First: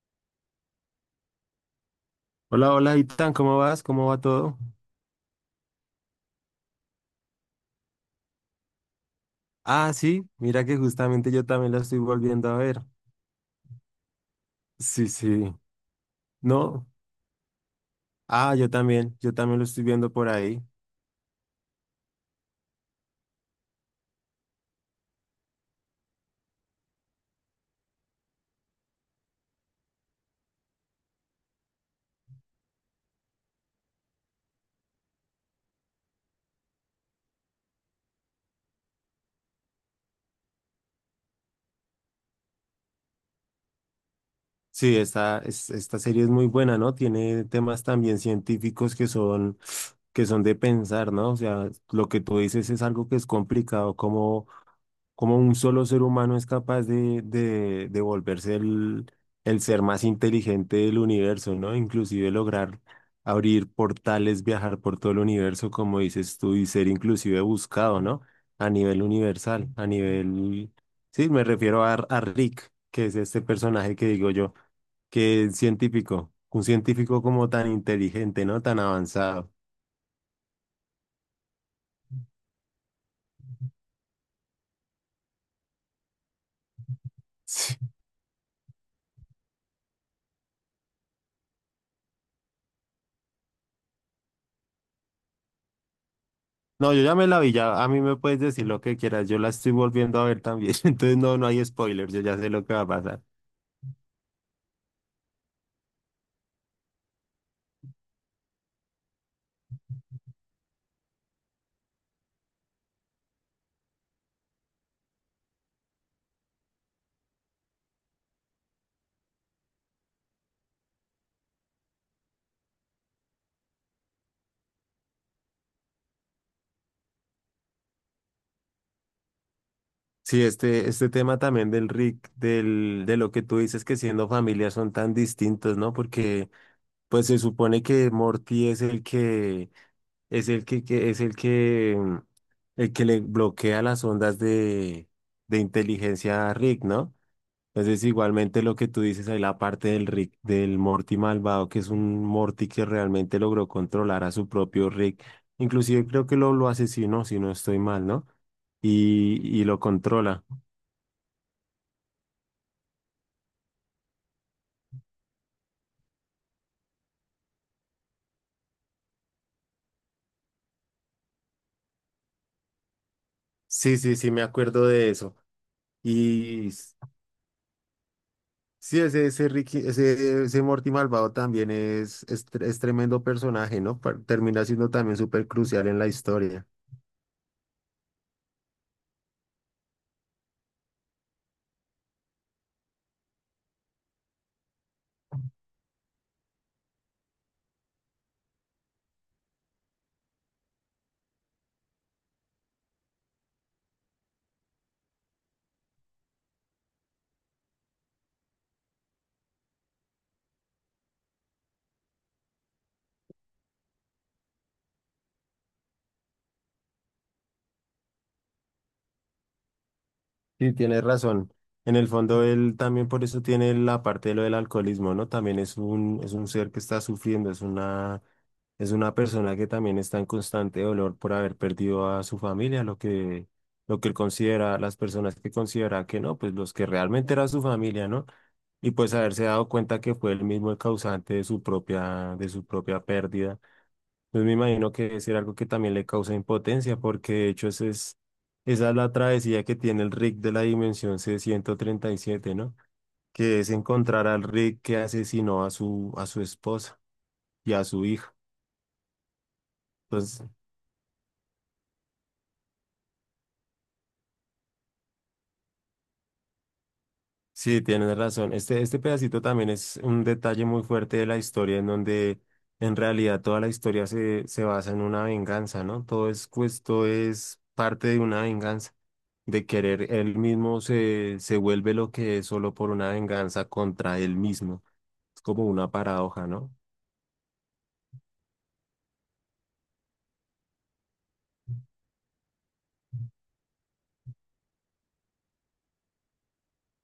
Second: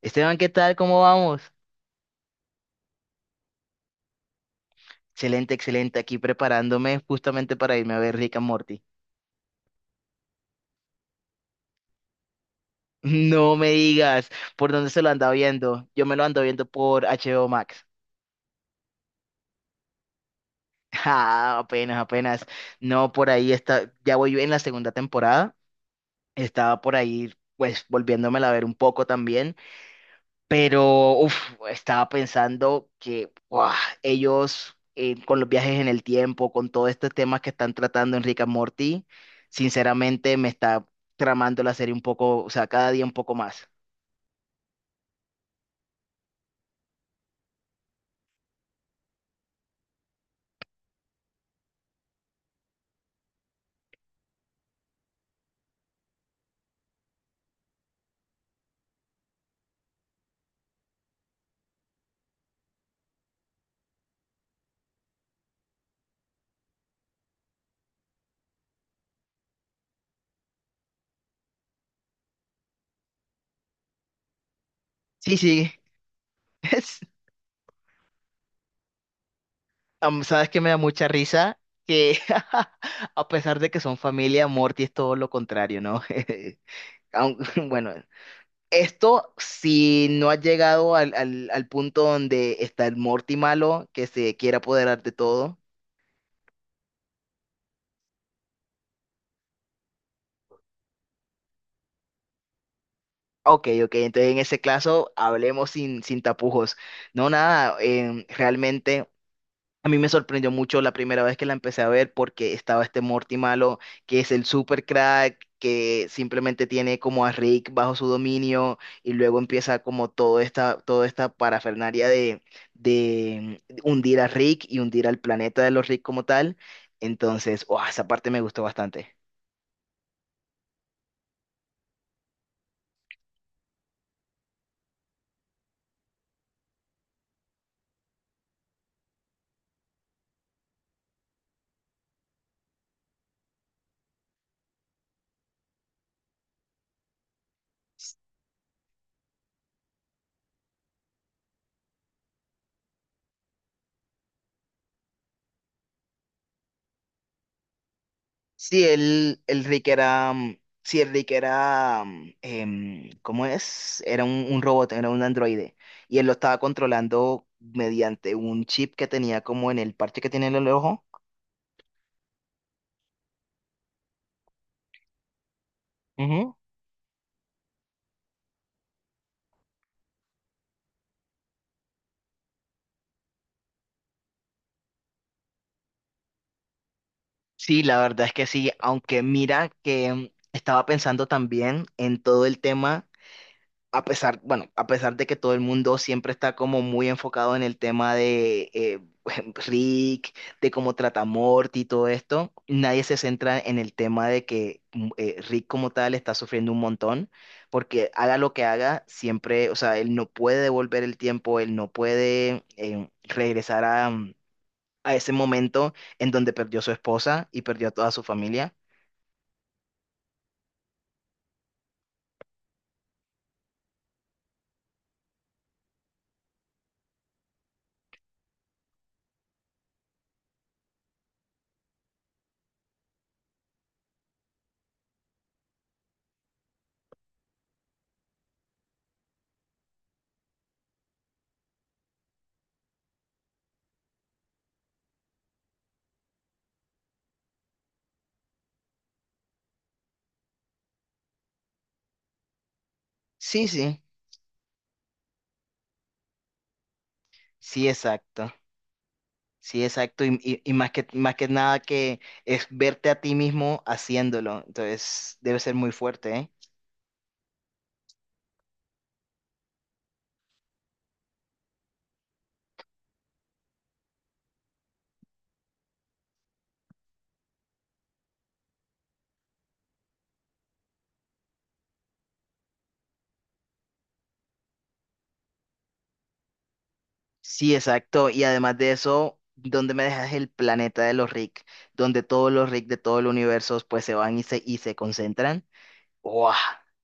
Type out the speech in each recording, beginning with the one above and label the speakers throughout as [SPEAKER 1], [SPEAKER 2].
[SPEAKER 1] Esteban, ¿qué tal? ¿Cómo vamos?
[SPEAKER 2] Hola, hola, Itan, ¿cómo vas? ¿Cómo va todo?
[SPEAKER 1] Excelente, excelente. Aquí preparándome justamente para irme a ver Rick and Morty.
[SPEAKER 2] Ah, sí, mira que justamente yo también la estoy volviendo a ver.
[SPEAKER 1] No me digas por dónde se lo
[SPEAKER 2] Sí,
[SPEAKER 1] anda
[SPEAKER 2] sí.
[SPEAKER 1] viendo. Yo me lo ando viendo
[SPEAKER 2] No,
[SPEAKER 1] por HBO Max.
[SPEAKER 2] ah, yo también lo estoy viendo por ahí.
[SPEAKER 1] Ah, apenas, apenas. No, por ahí está. Ya voy en la segunda temporada. Estaba por ahí, pues, volviéndomela a ver un poco también. Pero uf, estaba pensando que ¡guau! Ellos con los viajes en el tiempo, con todos estos temas que están tratando en Rick and Morty, sinceramente me está tramando la serie un poco, o sea, cada día un poco más.
[SPEAKER 2] Sí, esta serie es muy buena, ¿no? Tiene temas también científicos que son de pensar, ¿no? O sea, lo que tú dices es algo que es complicado, como un solo ser humano es capaz de volverse el ser más inteligente del universo, ¿no? Inclusive lograr abrir portales, viajar por todo el universo, como dices tú, y ser inclusive buscado, ¿no? A nivel universal, a nivel. Sí, me refiero a Rick, que es este personaje que digo yo,
[SPEAKER 1] Sí,
[SPEAKER 2] que es
[SPEAKER 1] sí,
[SPEAKER 2] científico, un
[SPEAKER 1] es-
[SPEAKER 2] científico como tan inteligente, ¿no? Tan avanzado.
[SPEAKER 1] sabes que me da mucha risa que a pesar de que son familia, Morty es todo lo contrario, ¿no? Bueno, esto si no ha llegado al punto donde está el Morty malo que se quiere apoderar de todo.
[SPEAKER 2] No, yo ya me la vi, ya a mí me puedes decir lo que quieras, yo la estoy volviendo a ver también, entonces no, no hay spoilers, yo ya sé lo que va a pasar.
[SPEAKER 1] Ok, ok, entonces en ese caso hablemos sin tapujos. No, nada, realmente a mí me sorprendió mucho la primera vez que la empecé a ver porque estaba este Morty malo, que es el super crack, que simplemente tiene como a Rick bajo su dominio y luego empieza como toda esta parafernalia de hundir a Rick y hundir al planeta de los Rick como tal. Entonces, ¡guau! Esa parte me gustó bastante.
[SPEAKER 2] Sí, este tema también del Rick, de lo que tú dices que siendo familia son tan distintos, ¿no? Porque pues se supone que Morty es el que, es el que, que- es el que, mm, el que le bloquea las ondas de inteligencia a Rick, ¿no? Entonces, igualmente lo que tú dices ahí, la parte del Rick, del Morty malvado, que es un Morty que realmente logró controlar a su propio Rick. Inclusive creo que lo asesinó, si no estoy mal, ¿no?
[SPEAKER 1] Sí,
[SPEAKER 2] Y,
[SPEAKER 1] el
[SPEAKER 2] y lo
[SPEAKER 1] Rick era,
[SPEAKER 2] controla.
[SPEAKER 1] mm, sí, el Rick era, ¿cómo es? Era un robot, era un androide, y él lo estaba controlando mediante un chip que tenía como en el parche que tiene en el ojo.
[SPEAKER 2] Sí, sí, sí, me acuerdo de eso.
[SPEAKER 1] Ujú.
[SPEAKER 2] Y s- sí, ese Ricky, ese Morty malvado también es tremendo personaje, ¿no? Termina siendo también súper crucial en la historia.
[SPEAKER 1] Sí, la verdad es que sí, aunque mira que estaba pensando también en todo el tema. A pesar, bueno, a pesar de que todo el mundo siempre está como muy enfocado en el tema de Rick, de cómo trata a Morty y todo esto, nadie se centra en el tema de que Rick como tal está sufriendo un montón, porque haga lo que haga, siempre, o sea, él no puede devolver el tiempo, él no puede regresar a, a ese momento en donde perdió a su esposa y perdió a toda su familia.
[SPEAKER 2] Sí, tienes razón. En el fondo, él también por eso tiene la parte de lo del alcoholismo, ¿no? También es un ser que está sufriendo, es una persona que también está en constante dolor por haber perdido a su familia, lo que él considera, las personas que considera que no, pues los que realmente era su familia, ¿no? Y pues haberse dado cuenta que fue él mismo el causante de su propia pérdida. Pues me imagino que debe ser algo que también le causa impotencia, porque de hecho ese es, esa es la travesía que tiene el Rick de la dimensión C-137, ¿no? Que
[SPEAKER 1] Sí,
[SPEAKER 2] es
[SPEAKER 1] sí,
[SPEAKER 2] encontrar al Rick que asesinó a su esposa y a
[SPEAKER 1] sí,
[SPEAKER 2] su hijo.
[SPEAKER 1] exacto. Sí, exacto. Y,
[SPEAKER 2] Entonces,
[SPEAKER 1] y- y más que nada que es verte a ti mismo haciéndolo. Entonces, debe ser muy fuerte, ¿eh?
[SPEAKER 2] sí, tienes razón. Este pedacito también es un detalle muy fuerte de la historia, en donde en realidad toda la historia se basa en una venganza, ¿no? Todo es, pues, todo es parte de una venganza. De querer él mismo se vuelve lo que es solo por una venganza contra él mismo. Es como una paradoja, ¿no?
[SPEAKER 1] Sí, exacto. Y además de eso, ¿dónde me dejas el planeta de los Rick? Donde todos los Rick de todo el universo pues se van y se concentran. Wow,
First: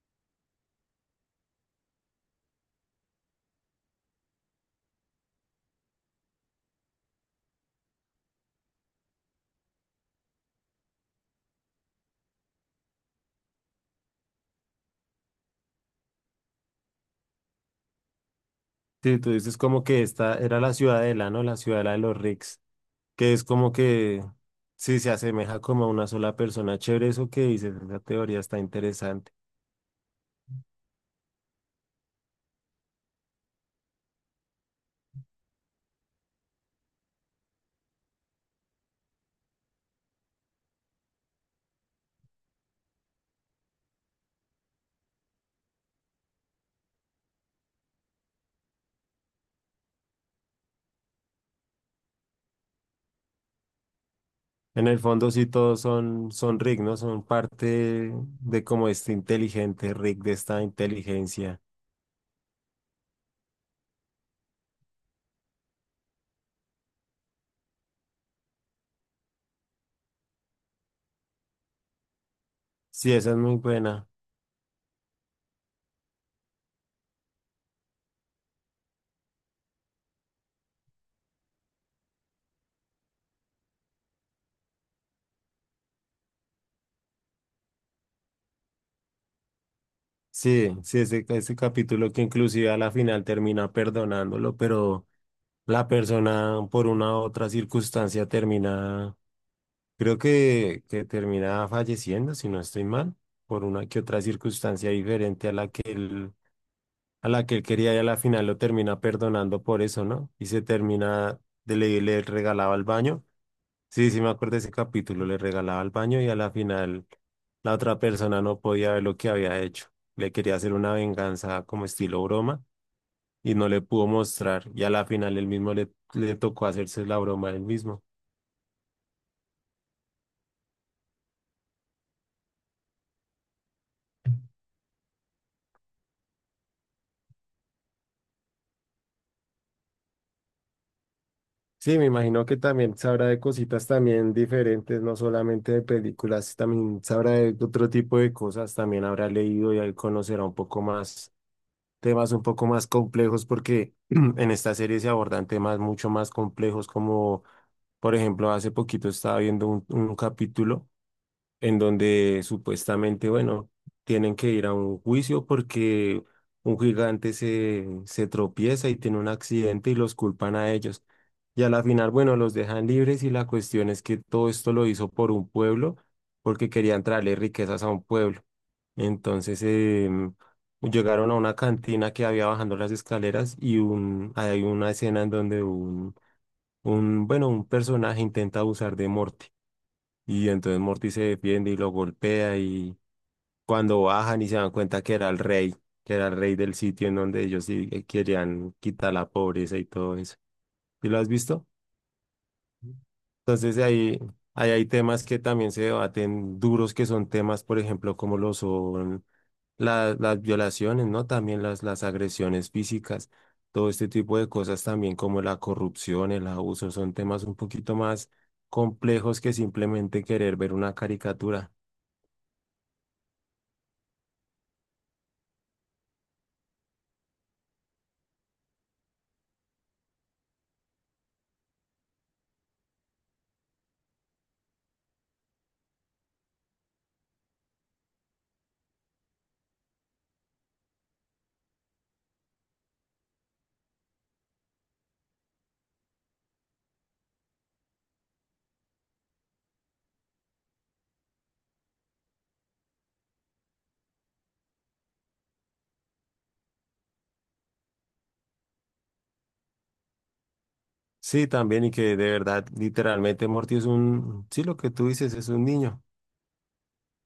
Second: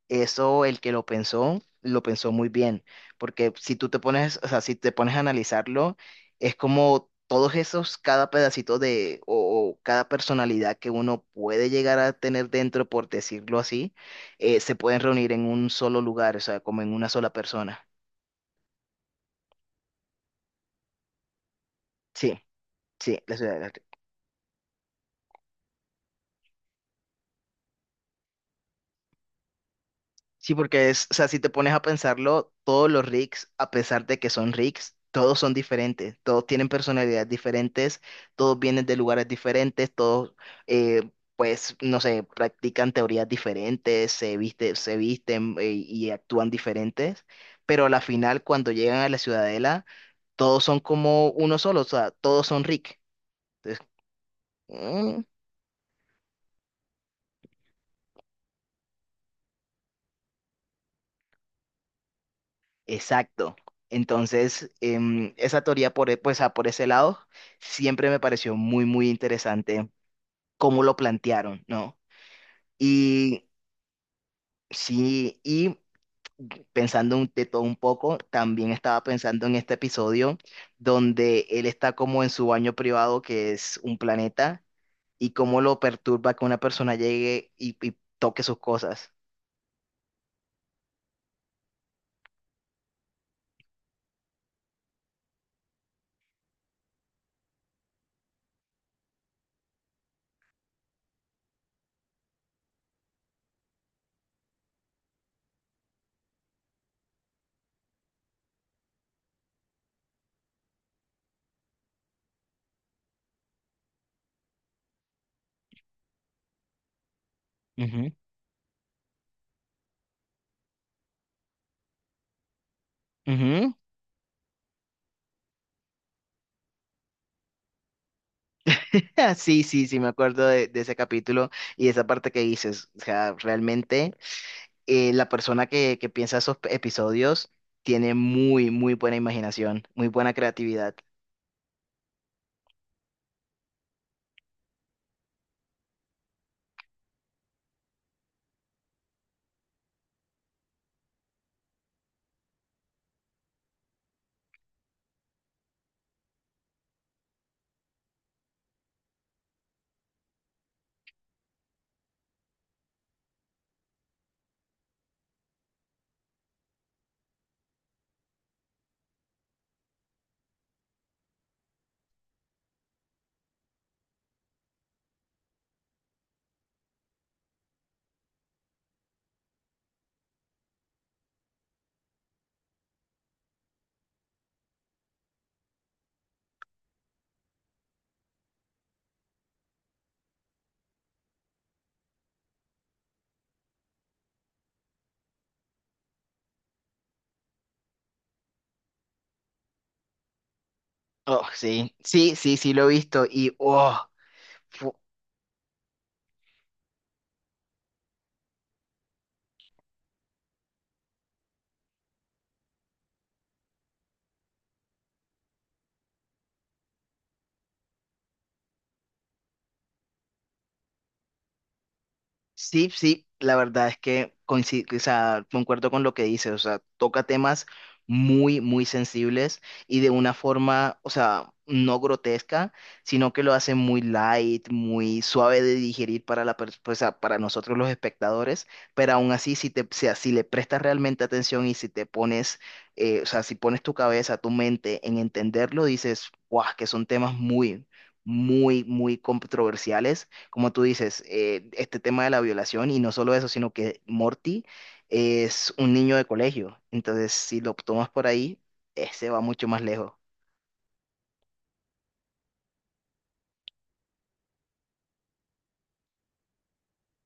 [SPEAKER 1] eso el que lo pensó muy bien, porque si tú te pones, o sea, si te pones a analizarlo, es como todos esos, cada pedacito o cada personalidad que uno puede llegar a tener dentro, por decirlo así, se pueden reunir en un solo lugar, o sea, como en una sola persona.
[SPEAKER 2] Sí, tú dices como que esta era la ciudadela, ¿no? La ciudadela de los
[SPEAKER 1] Sí,
[SPEAKER 2] Ricks,
[SPEAKER 1] sí,
[SPEAKER 2] que
[SPEAKER 1] la
[SPEAKER 2] es como
[SPEAKER 1] ciudad.
[SPEAKER 2] que sí se asemeja como a una sola persona. Chévere eso que dices, esa teoría está interesante.
[SPEAKER 1] Sí, porque es, o sea, si te pones a pensarlo, todos los rigs, a pesar de que son rigs, todos son diferentes, todos tienen personalidades diferentes, todos vienen de lugares diferentes, todos, eh, pues, no sé, practican teorías diferentes, se visten, y actúan diferentes, pero a la final, cuando llegan a la ciudadela, todos son como uno solo, o sea, todos son rig. Entonces,
[SPEAKER 2] En el
[SPEAKER 1] mm,
[SPEAKER 2] fondo sí todos son Rick, ¿no? Son parte de como este inteligente Rick, de esta inteligencia.
[SPEAKER 1] exacto. Entonces, esa teoría por, pues, por ese lado siempre me pareció muy, muy interesante cómo lo plantearon, ¿no?
[SPEAKER 2] Sí, esa es
[SPEAKER 1] Y
[SPEAKER 2] muy buena.
[SPEAKER 1] sí, y pensando de todo un poco, también estaba pensando en este episodio donde él está como en su baño privado, que es un planeta, y cómo lo perturba que una persona llegue y toque sus cosas.
[SPEAKER 2] Sí, sí, ese capítulo que inclusive a la final termina perdonándolo, pero la persona por una u otra circunstancia termina, creo que termina falleciendo, si no estoy mal, por una que otra circunstancia diferente a la que él quería y a la final lo termina perdonando por eso, ¿no? Y se termina, le regalaba el baño. Sí, sí, me acuerdo de ese capítulo, le regalaba al baño y a la final la otra
[SPEAKER 1] Ujú,
[SPEAKER 2] persona no podía ver lo que había hecho. Le quería hacer una venganza como estilo broma y no
[SPEAKER 1] ujú.
[SPEAKER 2] le pudo mostrar y a la final él mismo le tocó hacerse la broma él mismo.
[SPEAKER 1] Sí, sí, sí, me acuerdo de ese capítulo y esa parte que dices. O sea, realmente la persona que piensa esos episodios tiene muy, muy buena imaginación, muy buena creatividad.
[SPEAKER 2] Sí, me imagino que también sabrá de cositas también diferentes, no solamente de películas, también sabrá de otro tipo de cosas, también habrá leído y él conocerá un poco más temas un poco más complejos porque en esta serie se abordan temas mucho más complejos como, por ejemplo, hace poquito estaba viendo un capítulo en donde supuestamente, bueno, tienen que ir a un juicio porque un gigante se tropieza y tiene un accidente y los culpan a ellos. Y a la final, bueno, los dejan libres y la cuestión es que todo esto lo hizo por un pueblo porque querían traerle riquezas a un pueblo. Entonces, llegaron a una cantina que había bajando las escaleras hay una escena en donde bueno, un personaje intenta abusar de Morty. Y entonces Morty se defiende y lo golpea y cuando bajan y se dan cuenta que era el rey, que era el rey del sitio en donde ellos sí querían quitar la pobreza y todo eso. ¿Y lo has
[SPEAKER 1] Oh,
[SPEAKER 2] visto?
[SPEAKER 1] sí, sí, sí, sí, lo he visto y
[SPEAKER 2] Entonces
[SPEAKER 1] oh,
[SPEAKER 2] ahí, ahí hay temas que también se debaten duros, que son temas, por ejemplo, como lo son las violaciones, ¿no? También las agresiones físicas, todo este tipo de cosas también como la corrupción, el abuso, son temas un poquito más complejos que simplemente querer ver una caricatura.
[SPEAKER 1] sí, sí, la verdad es que coincido, o sea, concuerdo con lo que dices, o sea, toca temas muy, muy sensibles y de una forma, o sea, no grotesca, sino que lo hace muy light, muy suave de digerir para o sea, para nosotros los espectadores, pero aún así, o sea, si le prestas realmente atención y si te pones, o sea, si pones tu cabeza, tu mente en entenderlo, dices, guau, que son temas muy, muy, muy controversiales como tú dices, este tema de la violación y no solo eso, sino que Morty es un niño de colegio. Entonces, si lo tomas por ahí, ese va mucho más lejos.
[SPEAKER 2] Sí, también y que de verdad, literalmente Morty sí, lo que tú dices es un niño.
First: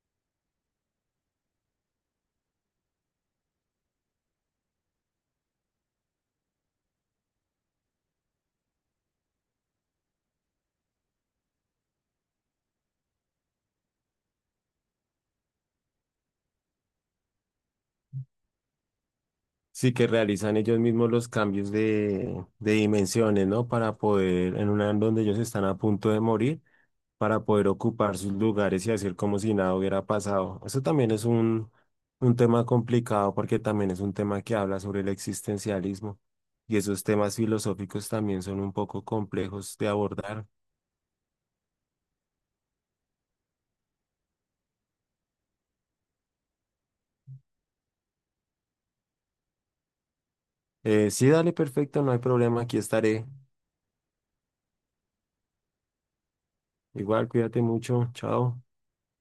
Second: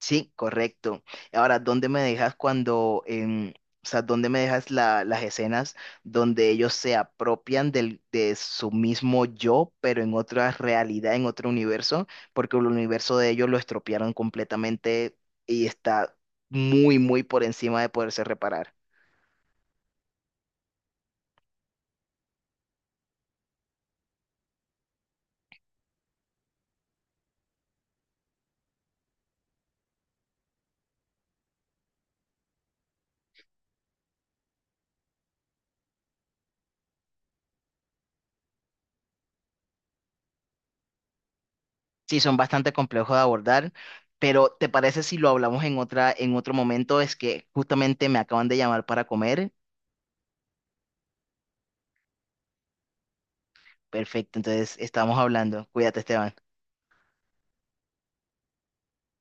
[SPEAKER 1] Sí, correcto. Ahora, ¿dónde me dejas cuando, o sea, dónde me dejas las escenas donde ellos se apropian del, de su mismo yo, pero en otra realidad, en otro universo, porque el universo de ellos lo estropearon completamente y está muy, muy por encima de poderse reparar?
[SPEAKER 2] Sí, que realizan ellos mismos los cambios de dimensiones, ¿no? Para poder, en una en donde ellos están a punto de morir, para poder ocupar sus lugares y hacer como si nada hubiera pasado. Eso también es un tema complicado porque también es un tema que habla sobre el existencialismo y esos temas filosóficos también son un poco complejos de abordar.
[SPEAKER 1] Sí, son bastante complejos de abordar, pero ¿te parece si lo hablamos en otra, en otro momento? Es que justamente me acaban de llamar para comer.
[SPEAKER 2] Sí, dale, perfecto, no hay problema, aquí estaré.
[SPEAKER 1] Perfecto, entonces estamos hablando. Cuídate, Esteban.
[SPEAKER 2] Igual, cuídate mucho. Chao.